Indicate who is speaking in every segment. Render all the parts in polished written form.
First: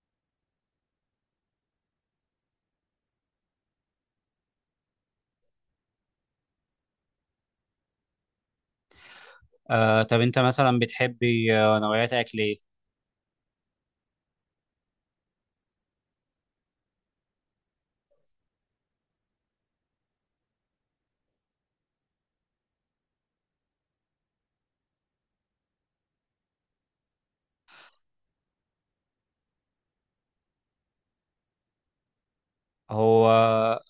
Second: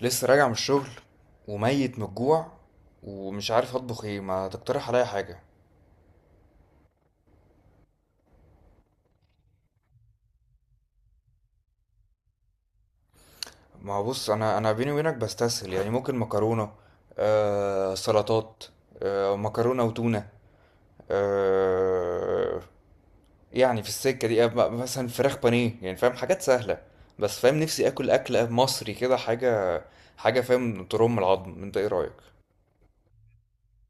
Speaker 1: لسه راجع من الشغل وميت من الجوع ومش عارف اطبخ ايه؟ ما تقترح عليا حاجه؟
Speaker 2: طب انت مثلا بتحبي، نوعيات اكل ايه؟
Speaker 1: ما هو بص، انا بيني وبينك بستسهل، يعني ممكن مكرونه، سلطات، مكرونه وتونه. آه يعني في السكه دي مثلا فراخ بانيه، يعني فاهم، حاجات سهله. بس فاهم نفسي اكل، اكل مصري كده حاجه، حاجه فاهم ترم العظم. انت ايه رايك؟
Speaker 2: هو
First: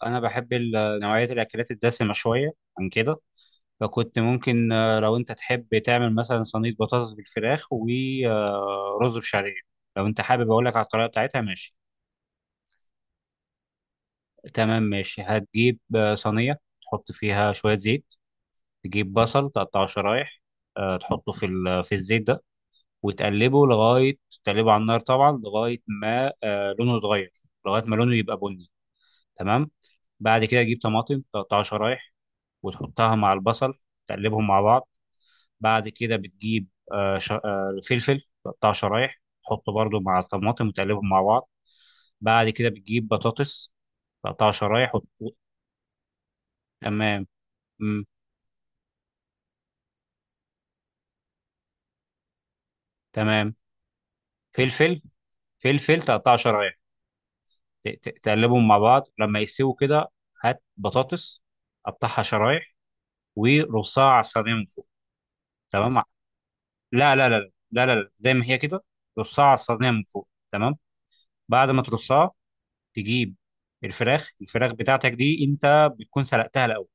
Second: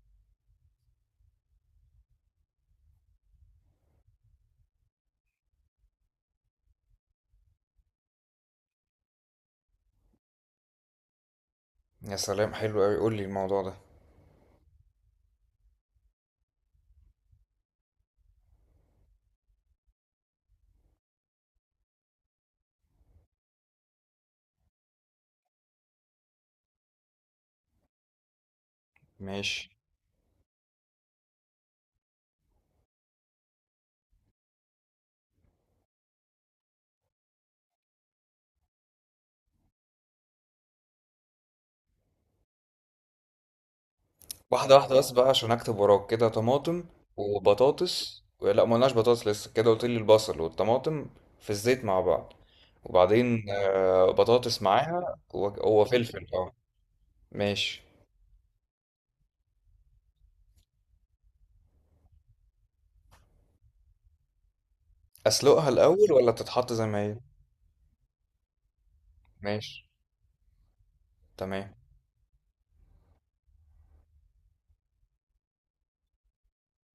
Speaker 2: انا بحب نوعيات الاكلات الدسمه شويه عن كده. فكنت ممكن، لو انت تحب تعمل مثلا صينيه بطاطس بالفراخ ورز بشعريه. لو انت حابب اقول لك على الطريقه بتاعتها، ماشي؟
Speaker 1: يا سلام، حلو قوي، قول لي الموضوع ده.
Speaker 2: تمام، ماشي. هتجيب صينيه تحط فيها شويه زيت. تجيب بصل تقطعه شرايح. تحطه في الزيت ده وتقلبه لغايه، تقلبه على النار طبعا لغايه ما لونه يتغير، لغايه ما لونه يبقى بني.
Speaker 1: ماشي.
Speaker 2: تمام. بعد كده تجيب طماطم تقطعها شرايح وتحطها مع البصل، تقلبهم مع بعض. بعد كده بتجيب فلفل تقطعه شرايح، تحطه برضو مع الطماطم وتقلبهم مع بعض. بعد كده بتجيب بطاطس، تقطعها
Speaker 1: واحدة
Speaker 2: شرايح
Speaker 1: واحدة بس بقى، عشان أكتب وراك كده، طماطم
Speaker 2: تمام. مم.
Speaker 1: وبطاطس. لا، مقلناش بطاطس لسه، كده قلت لي البصل والطماطم في الزيت مع بعض. وبعدين
Speaker 2: تمام.
Speaker 1: بطاطس
Speaker 2: فلفل.
Speaker 1: معاها
Speaker 2: فلفل
Speaker 1: وفلفل،
Speaker 2: تقطعه
Speaker 1: اه.
Speaker 2: شرايح،
Speaker 1: ماشي.
Speaker 2: تقلبهم مع بعض لما يستووا كده. هات بطاطس، قطعها شرايح ورصها على الصينية من فوق.
Speaker 1: أسلقها
Speaker 2: تمام.
Speaker 1: الأول ولا تتحط زي ما
Speaker 2: لا، لا،
Speaker 1: هي؟
Speaker 2: لا، لا، لا، لا، زي ما هي كده. رصها على
Speaker 1: ماشي،
Speaker 2: الصينية من فوق. تمام.
Speaker 1: تمام.
Speaker 2: بعد ما ترصها، تجيب الفراخ بتاعتك دي انت بتكون سلقتها الاول،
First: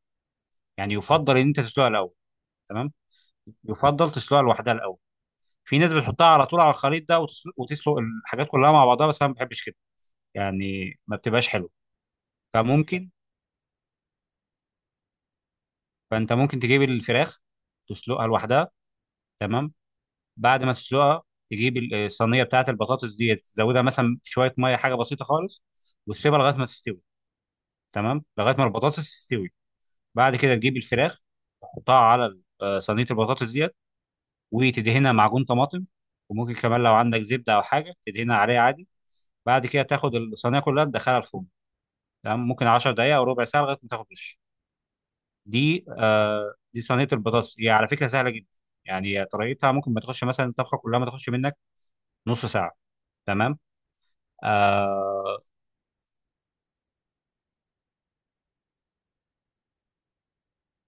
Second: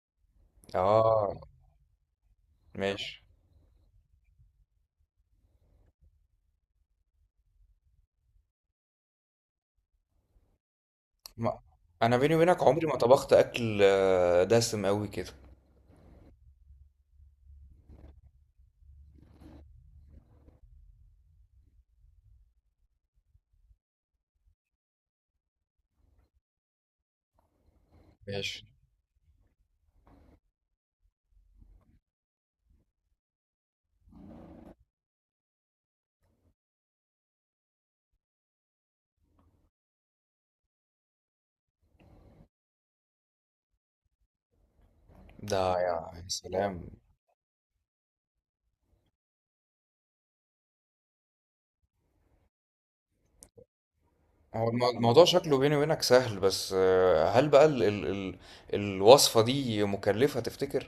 Speaker 2: يعني
Speaker 1: اه،
Speaker 2: يفضل ان انت تسلقها الاول. تمام.
Speaker 1: ماشي.
Speaker 2: يفضل تسلقها لوحدها الاول. في ناس بتحطها على طول على الخليط ده وتسلق الحاجات كلها مع بعضها، بس انا ما بحبش كده، يعني ما بتبقاش
Speaker 1: ما.
Speaker 2: حلو.
Speaker 1: أنا بيني وبينك عمري ما
Speaker 2: فممكن،
Speaker 1: طبخت أكل دسم أوي كده.
Speaker 2: فانت ممكن تجيب الفراخ تسلقها لوحدها. تمام. بعد ما تسلقها، تجيب الصينيه بتاعت البطاطس دي، تزودها مثلا شويه ميه، حاجه بسيطه خالص، وتسيبها لغايه ما تستوي. تمام، لغايه ما
Speaker 1: ماشي.
Speaker 2: البطاطس تستوي. بعد كده تجيب الفراخ، تحطها على صينيه البطاطس ديت، وتدهنها معجون طماطم. وممكن كمان لو عندك زبده او حاجه تدهنها عليها عادي. بعد كده تاخد الصينيه كلها تدخلها الفرن. تمام. ممكن 10 دقائق او ربع ساعه لغايه ما تاخد وش.
Speaker 1: ده يا يا
Speaker 2: دي
Speaker 1: سلام.
Speaker 2: صينيه البطاطس، هي على فكره سهله جدا. يعني طريقتها ممكن ما تخش، مثلا الطبخه كلها ما تخش منك نص ساعه. تمام.
Speaker 1: هو الموضوع
Speaker 2: آه.
Speaker 1: شكله بيني وبينك سهل، بس آه، هل بقى ال الوصفة دي مكلفة تفتكر؟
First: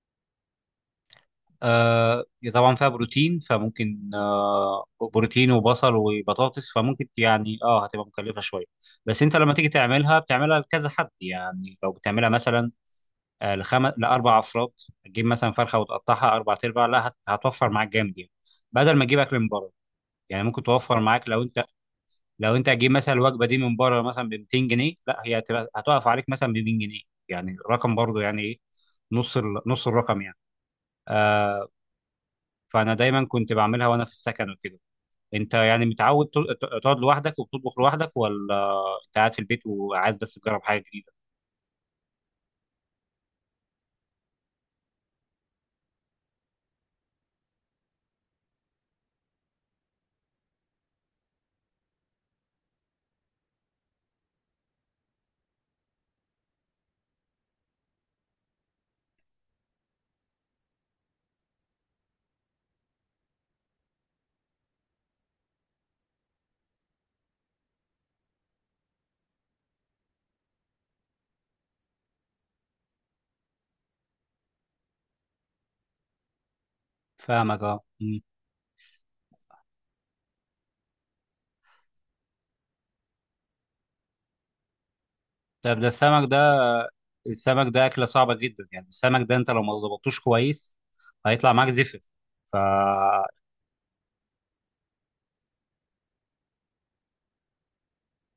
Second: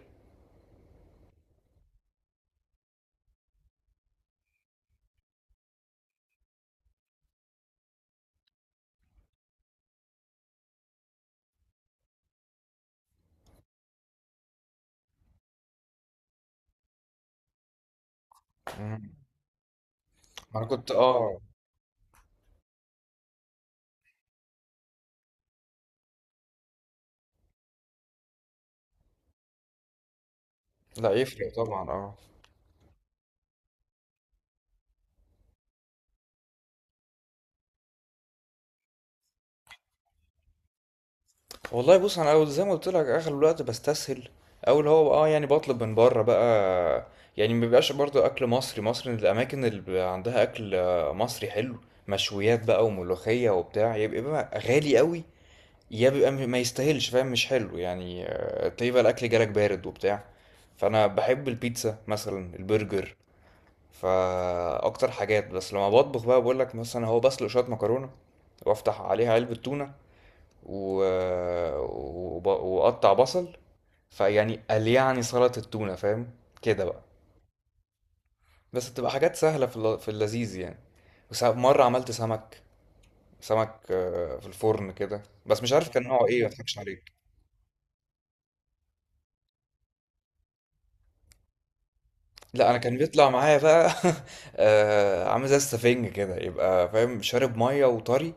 Speaker 2: آه. طبعا فيها بروتين، فممكن بروتين وبصل وبطاطس، فممكن يعني هتبقى مكلفة شوية. بس انت لما تيجي تعملها بتعملها لكذا حد. يعني لو بتعملها مثلا لأربع أفراد، تجيب مثلا فرخة وتقطعها أربع أرباع، لا هتوفر معاك جامد يعني، بدل ما
Speaker 1: مم.
Speaker 2: تجيب أكل من بره. يعني
Speaker 1: ما
Speaker 2: ممكن
Speaker 1: انا كنت
Speaker 2: توفر معاك
Speaker 1: اه.
Speaker 2: لو انت، لو انت هتجيب مثلا الوجبة دي من بره مثلا ب 200 جنيه، لا هي هتقف عليك مثلا ب 200 جنيه. يعني رقم برضه يعني ايه، نص الرقم يعني.
Speaker 1: لا يفرق
Speaker 2: آه،
Speaker 1: طبعا، اه.
Speaker 2: فانا دايما كنت بعملها وانا في السكن وكده. انت يعني متعود تقعد لوحدك وبتطبخ لوحدك، ولا انت قاعد في البيت وعايز بس تجرب حاجه جديده؟
Speaker 1: والله بص، زي ما قلت لك اغلب الوقت بستسهل، او اللي هو اه، يعني بطلب من بره بقى. يعني ما بيبقاش برضه اكل مصري. مصر الاماكن اللي بيبقى عندها اكل مصري حلو، مشويات بقى وملوخية وبتاع، يبقى بقى غالي قوي، يا بيبقى ما يستاهلش، فاهم؟ مش حلو يعني، تلاقيه بقى الاكل جالك بارد وبتاع. فانا بحب البيتزا مثلا، البرجر، فاكتر حاجات. بس لما بطبخ بقى بقول لك، مثلا هو بسلق شويه مكرونه وافتح عليها علبه تونه و... واقطع بصل، فيعني قال يعني سلطه التونه، فاهم كده بقى.
Speaker 2: فاهمك. اه. مم.
Speaker 1: بس بتبقى حاجات سهله في، في اللذيذ يعني. مره عملت سمك، سمك في الفرن كده، بس مش
Speaker 2: طب ده
Speaker 1: عارف كان نوعه
Speaker 2: السمك
Speaker 1: ايه، ما
Speaker 2: ده،
Speaker 1: تضحكش عليه.
Speaker 2: السمك ده اكله صعبه جدا. يعني السمك ده انت لو ما ظبطتوش كويس هيطلع معاك زفر. ف
Speaker 1: لا، انا كان بيطلع معايا بقى عامل زي السفنج كده، يبقى فاهم، شارب ميه وطري،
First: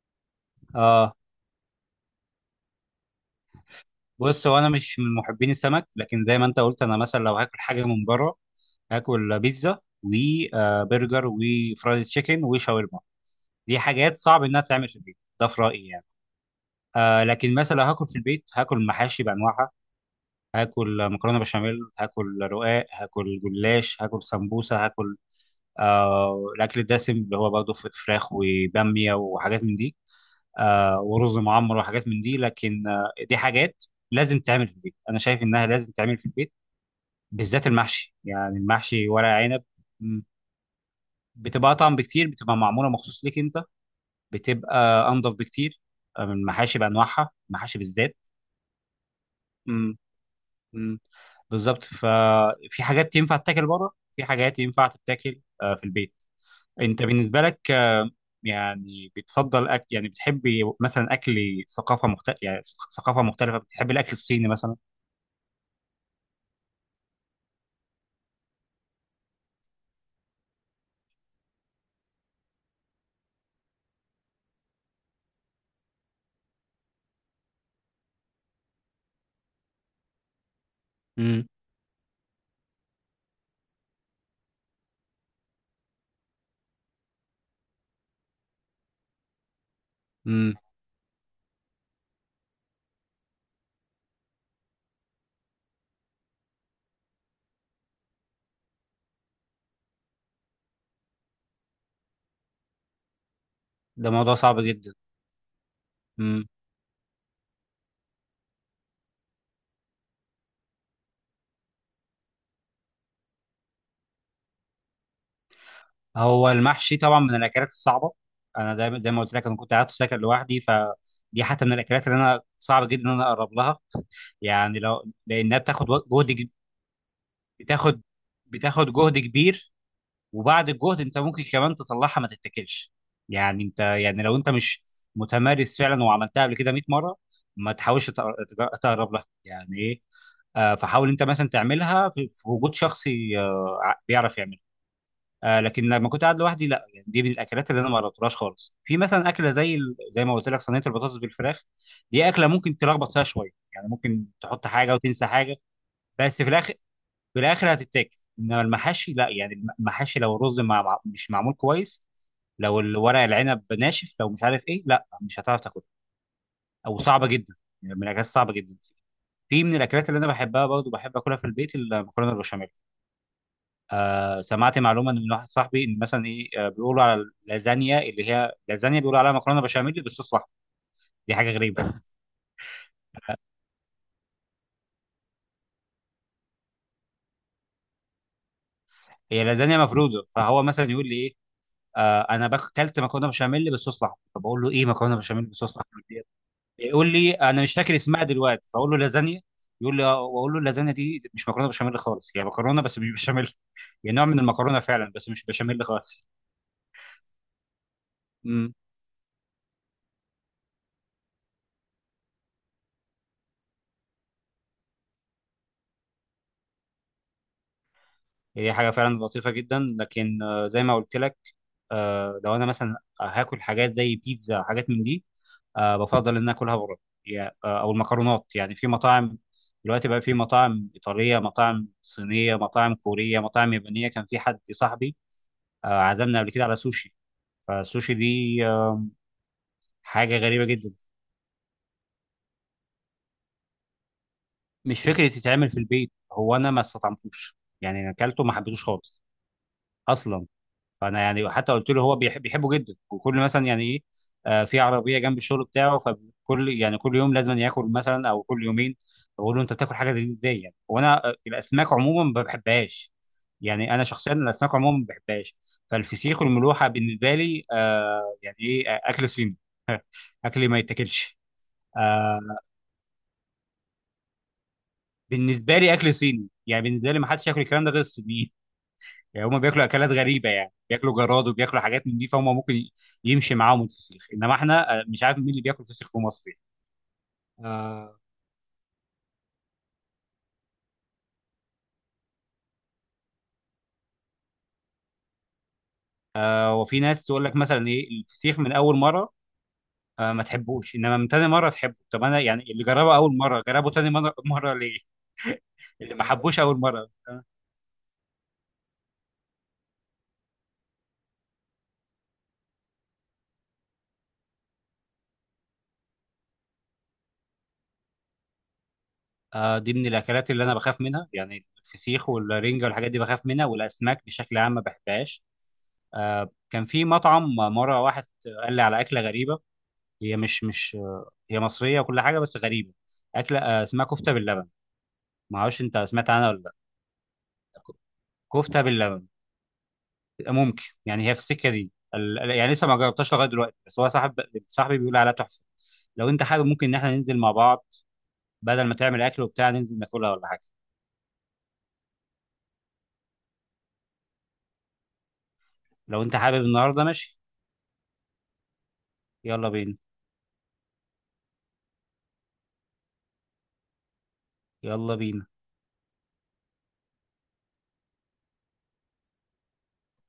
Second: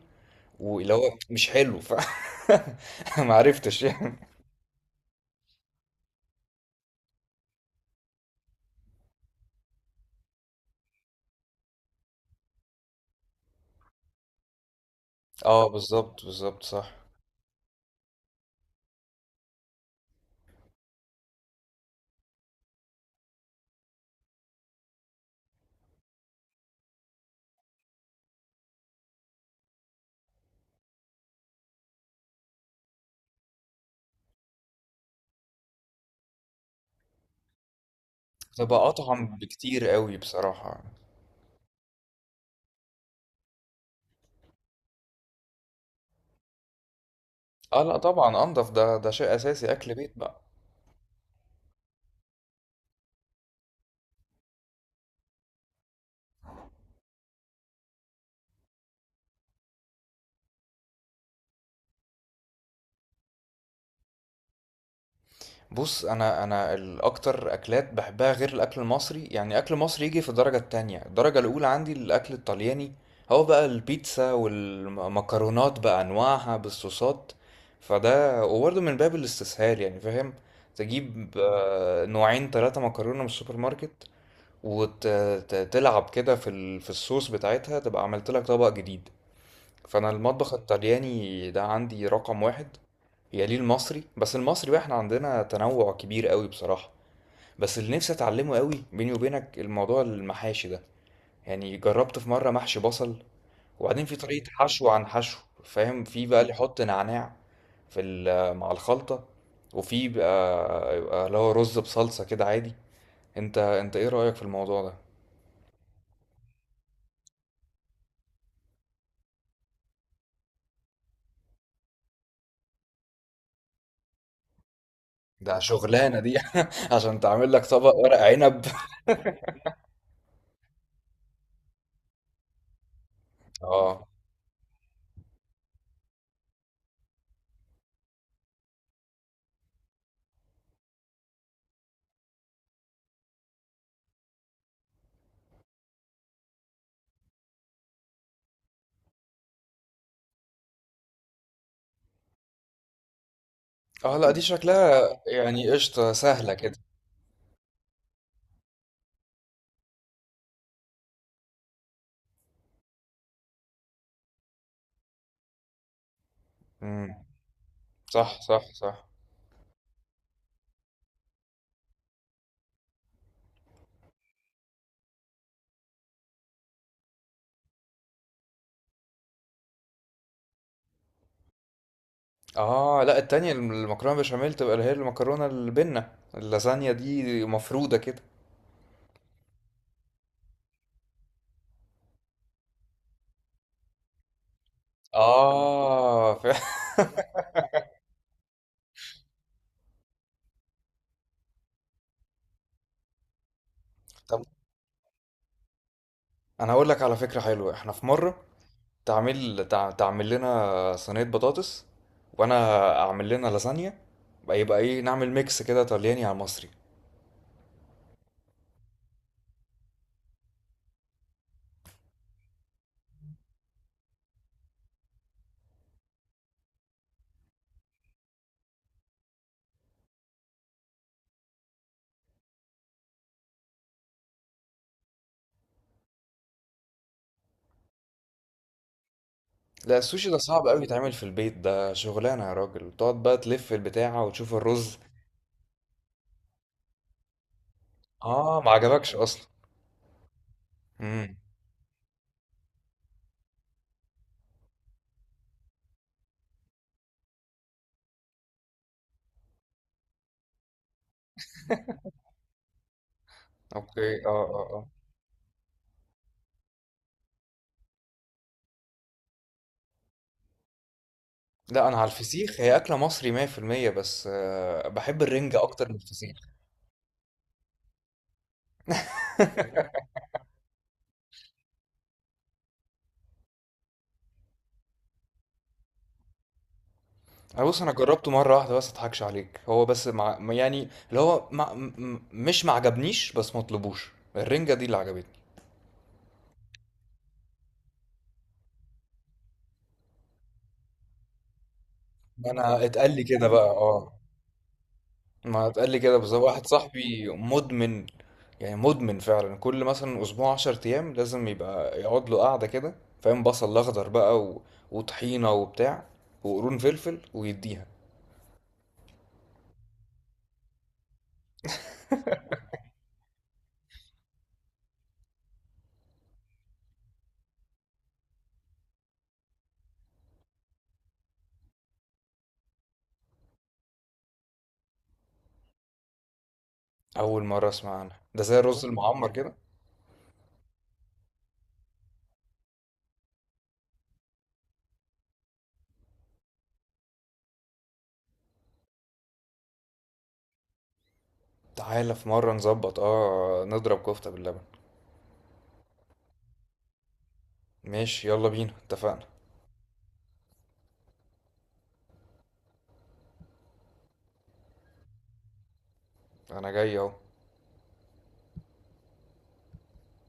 Speaker 1: واللي
Speaker 2: اه.
Speaker 1: هو مش حلو. ف ما عرفتش يعني.
Speaker 2: بص هو انا مش من محبين السمك، لكن زي ما انت قلت انا مثلا لو هاكل حاجه من بره هاكل بيتزا وبرجر وفرايد تشيكن وشاورما. دي حاجات صعب انها تعمل في البيت ده في
Speaker 1: اه،
Speaker 2: رايي يعني.
Speaker 1: بالظبط بالظبط، صح.
Speaker 2: لكن مثلا هاكل في البيت، هاكل محاشي بانواعها، هاكل مكرونه بشاميل، هاكل رقاق، هاكل جلاش، هاكل سمبوسه، هاكل الاكل الدسم، اللي هو برضه فراخ وباميه وحاجات من دي، ورز معمر وحاجات من دي. لكن دي حاجات لازم تعمل في البيت. انا شايف انها لازم تعمل في البيت، بالذات المحشي. يعني
Speaker 1: تبقى
Speaker 2: المحشي ورق
Speaker 1: اطعم
Speaker 2: عنب،
Speaker 1: بكتير قوي
Speaker 2: م،
Speaker 1: بصراحه.
Speaker 2: بتبقى اطعم بكتير، بتبقى معموله مخصوص ليك انت، بتبقى انضف بكتير من المحاشي بانواعها، المحاشي
Speaker 1: اه، لا
Speaker 2: بالذات.
Speaker 1: طبعا انضف، ده ده شيء اساسي، اكل
Speaker 2: م.
Speaker 1: بيت بقى.
Speaker 2: م. بالظبط. ففي حاجات ينفع تتاكل بره، في حاجات ينفع تتاكل في البيت. انت بالنسبه لك يعني بتفضل أكل، يعني بتحبي مثلا اكل ثقافه مختلفه يعني؟ ثقافه مختلفه، بتحبي الاكل الصيني مثلا؟
Speaker 1: بص، انا الاكتر اكلات بحبها غير الاكل المصري، يعني اكل مصري يجي في الدرجه التانية. الدرجه الاولى عندي الاكل الطلياني، هو بقى البيتزا والمكرونات بانواعها بالصوصات، فده وبرضه من باب الاستسهال يعني، فاهم؟ تجيب
Speaker 2: امم
Speaker 1: نوعين ثلاثه مكرونه من السوبر ماركت، وتلعب كده في في الصوص بتاعتها، تبقى عملت لك طبق جديد. فانا المطبخ
Speaker 2: امم
Speaker 1: الطلياني ده عندي رقم واحد، يليه المصري. بس المصري بقى احنا عندنا تنوع كبير قوي بصراحة. بس اللي نفسي اتعلمه قوي بيني وبينك الموضوع المحاشي ده. يعني جربت في مرة محشي بصل، وبعدين
Speaker 2: ده
Speaker 1: في
Speaker 2: موضوع
Speaker 1: طريقة
Speaker 2: صعب
Speaker 1: حشو
Speaker 2: جدا.
Speaker 1: عن حشو، فاهم؟ في بقى
Speaker 2: امم
Speaker 1: اللي يحط نعناع في مع الخلطة، وفي بقى يبقى اللي هو رز بصلصة كده عادي. انت ايه رأيك في الموضوع ده؟
Speaker 2: هو المحشي طبعا من الاكلات الصعبه. انا دايما زي ما قلت لك، انا كنت قاعد في سكن لوحدي، فدي حتى من الاكلات اللي انا صعب جدا ان انا اقرب لها يعني، لو
Speaker 1: ده
Speaker 2: لانها بتاخد
Speaker 1: شغلانة
Speaker 2: جهد
Speaker 1: دي عشان تعمل لك طبق
Speaker 2: بتاخد
Speaker 1: ورق عنب.
Speaker 2: بتاخد جهد كبير. وبعد الجهد انت ممكن كمان تطلعها ما تتاكلش. يعني انت،
Speaker 1: اه.
Speaker 2: يعني لو انت مش متمارس فعلا وعملتها قبل كده 100 مره، ما تحاولش تقرب لها يعني ايه. فحاول انت مثلا تعملها في وجود شخص بيعرف يعملها. لكن لما كنت قاعد لوحدي، لا يعني دي من الاكلات اللي انا ما جربتهاش خالص. في مثلا اكله زي زي ما قلت لك صينيه البطاطس بالفراخ، دي اكله ممكن تلخبط فيها شويه، يعني
Speaker 1: اه،
Speaker 2: ممكن
Speaker 1: لا دي
Speaker 2: تحط حاجه
Speaker 1: شكلها
Speaker 2: وتنسى حاجه،
Speaker 1: يعني قشطة،
Speaker 2: بس في
Speaker 1: سهلة
Speaker 2: الاخر،
Speaker 1: كده.
Speaker 2: في الاخر هتتاكل. انما المحاشي لا، يعني المحاشي لو الرز مش معمول كويس، لو الورق العنب ناشف، لو مش عارف ايه، لا مش هتعرف تاكله او
Speaker 1: امم.
Speaker 2: صعبه جدا، يعني من الاكلات
Speaker 1: صح
Speaker 2: صعبه
Speaker 1: صح
Speaker 2: جدا.
Speaker 1: صح.
Speaker 2: في من الاكلات اللي انا بحبها برضه بحب اكلها في البيت المكرونه البشاميل. سمعت معلومه إن من واحد صاحبي، ان مثلا ايه، بيقولوا على اللازانيا، اللي هي لازانيا، بيقولوا عليها مكرونه بشاميل بالصوص الاحمر. دي حاجه غريبه.
Speaker 1: اه، لا
Speaker 2: آه
Speaker 1: التانية المكرونة بشاميل تبقى اللي هي المكرونة البنة، اللازانيا دي مفرودة كده.
Speaker 2: هي لازانيا مفروده، فهو مثلا يقول لي ايه، اكلت مكرونه بشاميل بالصوص الاحمر. فبقول له ايه، مكرونه بشاميل بالصوص الاحمر دي؟
Speaker 1: اه فعلا.
Speaker 2: يقول لي انا مش فاكر اسمها دلوقتي، فاقول له لازانيا. يقول لي اه، واقول له اللازانيا دي مش مكرونه بشاميل خالص، هي مكرونه بس مش بشاميل. هي نوع من
Speaker 1: طب
Speaker 2: المكرونه فعلا بس مش بشاميل خالص.
Speaker 1: انا هقول لك على فكرة حلوة، احنا في مرة
Speaker 2: امم
Speaker 1: تعمل لنا صينية بطاطس، وانا اعمل لنا لازانيا بقى، يبقى ايه، نعمل ميكس كده طلياني على مصري.
Speaker 2: هي حاجه فعلا لطيفه جدا، لكن زي ما قلت لك، لو انا مثلا هاكل حاجات زي بيتزا، حاجات من دي، بفضل ان أنا اكلها بره. او المكرونات، يعني في مطاعم. دلوقتي بقى في مطاعم ايطاليه، مطاعم صينيه، مطاعم كوريه، مطاعم يابانيه. كان في حد صاحبي عزمنا قبل كده على سوشي. فالسوشي دي
Speaker 1: لا السوشي
Speaker 2: حاجه
Speaker 1: ده
Speaker 2: غريبه
Speaker 1: صعب قوي
Speaker 2: جدا،
Speaker 1: يتعمل في البيت، ده شغلانة يا راجل، تقعد بقى تلف البتاعة وتشوف الرز.
Speaker 2: مش فكره تتعمل في البيت. هو انا ما استطعمتوش، يعني انا اكلته ما
Speaker 1: اه، ما
Speaker 2: حبيتوش
Speaker 1: عجبكش
Speaker 2: خالص
Speaker 1: اصلا.
Speaker 2: اصلا. فانا
Speaker 1: امم.
Speaker 2: يعني حتى قلت له، هو بيحبه جدا وكل مثلا، يعني ايه، في عربيه جنب الشغل بتاعه فكل، يعني كل يوم لازم ياكل مثلا، او كل يومين. بقول له انت بتاكل حاجه زي دي ازاي يعني، وانا الاسماك عموما ما بحبهاش، يعني انا
Speaker 1: اوكي، اه
Speaker 2: شخصيا
Speaker 1: اه
Speaker 2: الاسماك
Speaker 1: اه.
Speaker 2: عموما ما بحبهاش. فالفسيخ والملوحه بالنسبه لي، يعني ايه، اكل صيني، اكل ما يتاكلش.
Speaker 1: لا، انا على
Speaker 2: آه،
Speaker 1: الفسيخ، هي اكله مصري 100%، بس آه، بحب الرنجة
Speaker 2: بالنسبه
Speaker 1: اكتر
Speaker 2: لي
Speaker 1: من
Speaker 2: اكل
Speaker 1: الفسيخ.
Speaker 2: صيني يعني، بالنسبه لي ما حدش ياكل الكلام ده غير الصينيين. يعني هم بياكلوا اكلات غريبه، يعني بياكلوا جراد وبياكلوا حاجات من دي، فهم ممكن يمشي معاهم الفسيخ، انما احنا مش عارف مين اللي بياكل فسيخ في مصر يعني.
Speaker 1: انا بص، انا
Speaker 2: آه
Speaker 1: جربته مره واحده بس، اضحكش عليك، هو بس مع ما يعني اللي هو مش معجبنيش، بس مطلبوش، الرنجة دي اللي عجبتني.
Speaker 2: وفي ناس تقول لك مثلا ايه، الفسيخ من اول مره ما تحبوش، انما من تاني مره تحبه. طب انا يعني، اللي
Speaker 1: انا اتقال
Speaker 2: جربه
Speaker 1: لي
Speaker 2: اول
Speaker 1: كده
Speaker 2: مره
Speaker 1: بقى،
Speaker 2: جربه تاني
Speaker 1: اه،
Speaker 2: مره مره ليه؟
Speaker 1: ما اتقال لي
Speaker 2: اللي
Speaker 1: كده
Speaker 2: ما
Speaker 1: بالظبط.
Speaker 2: حبوش
Speaker 1: واحد
Speaker 2: اول مره
Speaker 1: صاحبي مدمن، يعني مدمن فعلا، كل مثلا اسبوع 10 ايام لازم يبقى يقعد له قعده كده، فاهم، بصل اخضر بقى وطحينه وبتاع وقرون فلفل ويديها.
Speaker 2: دي من الاكلات اللي انا بخاف منها، يعني الفسيخ والرنجه والحاجات دي بخاف منها، والاسماك بشكل عام ما بحبهاش. كان في مطعم مره واحد قال لي على اكله غريبه، هي مش مش آه، هي مصريه وكل حاجه بس غريبه. اكله اسمها كفته باللبن. ما اعرفش انت سمعت عنها ولا لا؟
Speaker 1: اول مره اسمع
Speaker 2: ك-
Speaker 1: عنها، ده زي
Speaker 2: كفته
Speaker 1: الرز أول مرة
Speaker 2: باللبن.
Speaker 1: المعمر كده.
Speaker 2: ممكن يعني، هي في السكه دي يعني لسه ما جربتهاش لغايه دلوقتي، بس هو صاحبي بيقول عليها تحفه. لو انت حابب، ممكن ان احنا ننزل مع بعض بدل ما تعمل اكل وبتاع، ننزل ناكلها ولا حاجه.
Speaker 1: تعالى في مره نظبط، اه، نضرب كفته باللبن.
Speaker 2: لو انت حابب النهارده ماشي.
Speaker 1: ماشي، يلا بينا، اتفقنا.
Speaker 2: يلا بينا، يلا بينا.
Speaker 1: انا جاي اهو.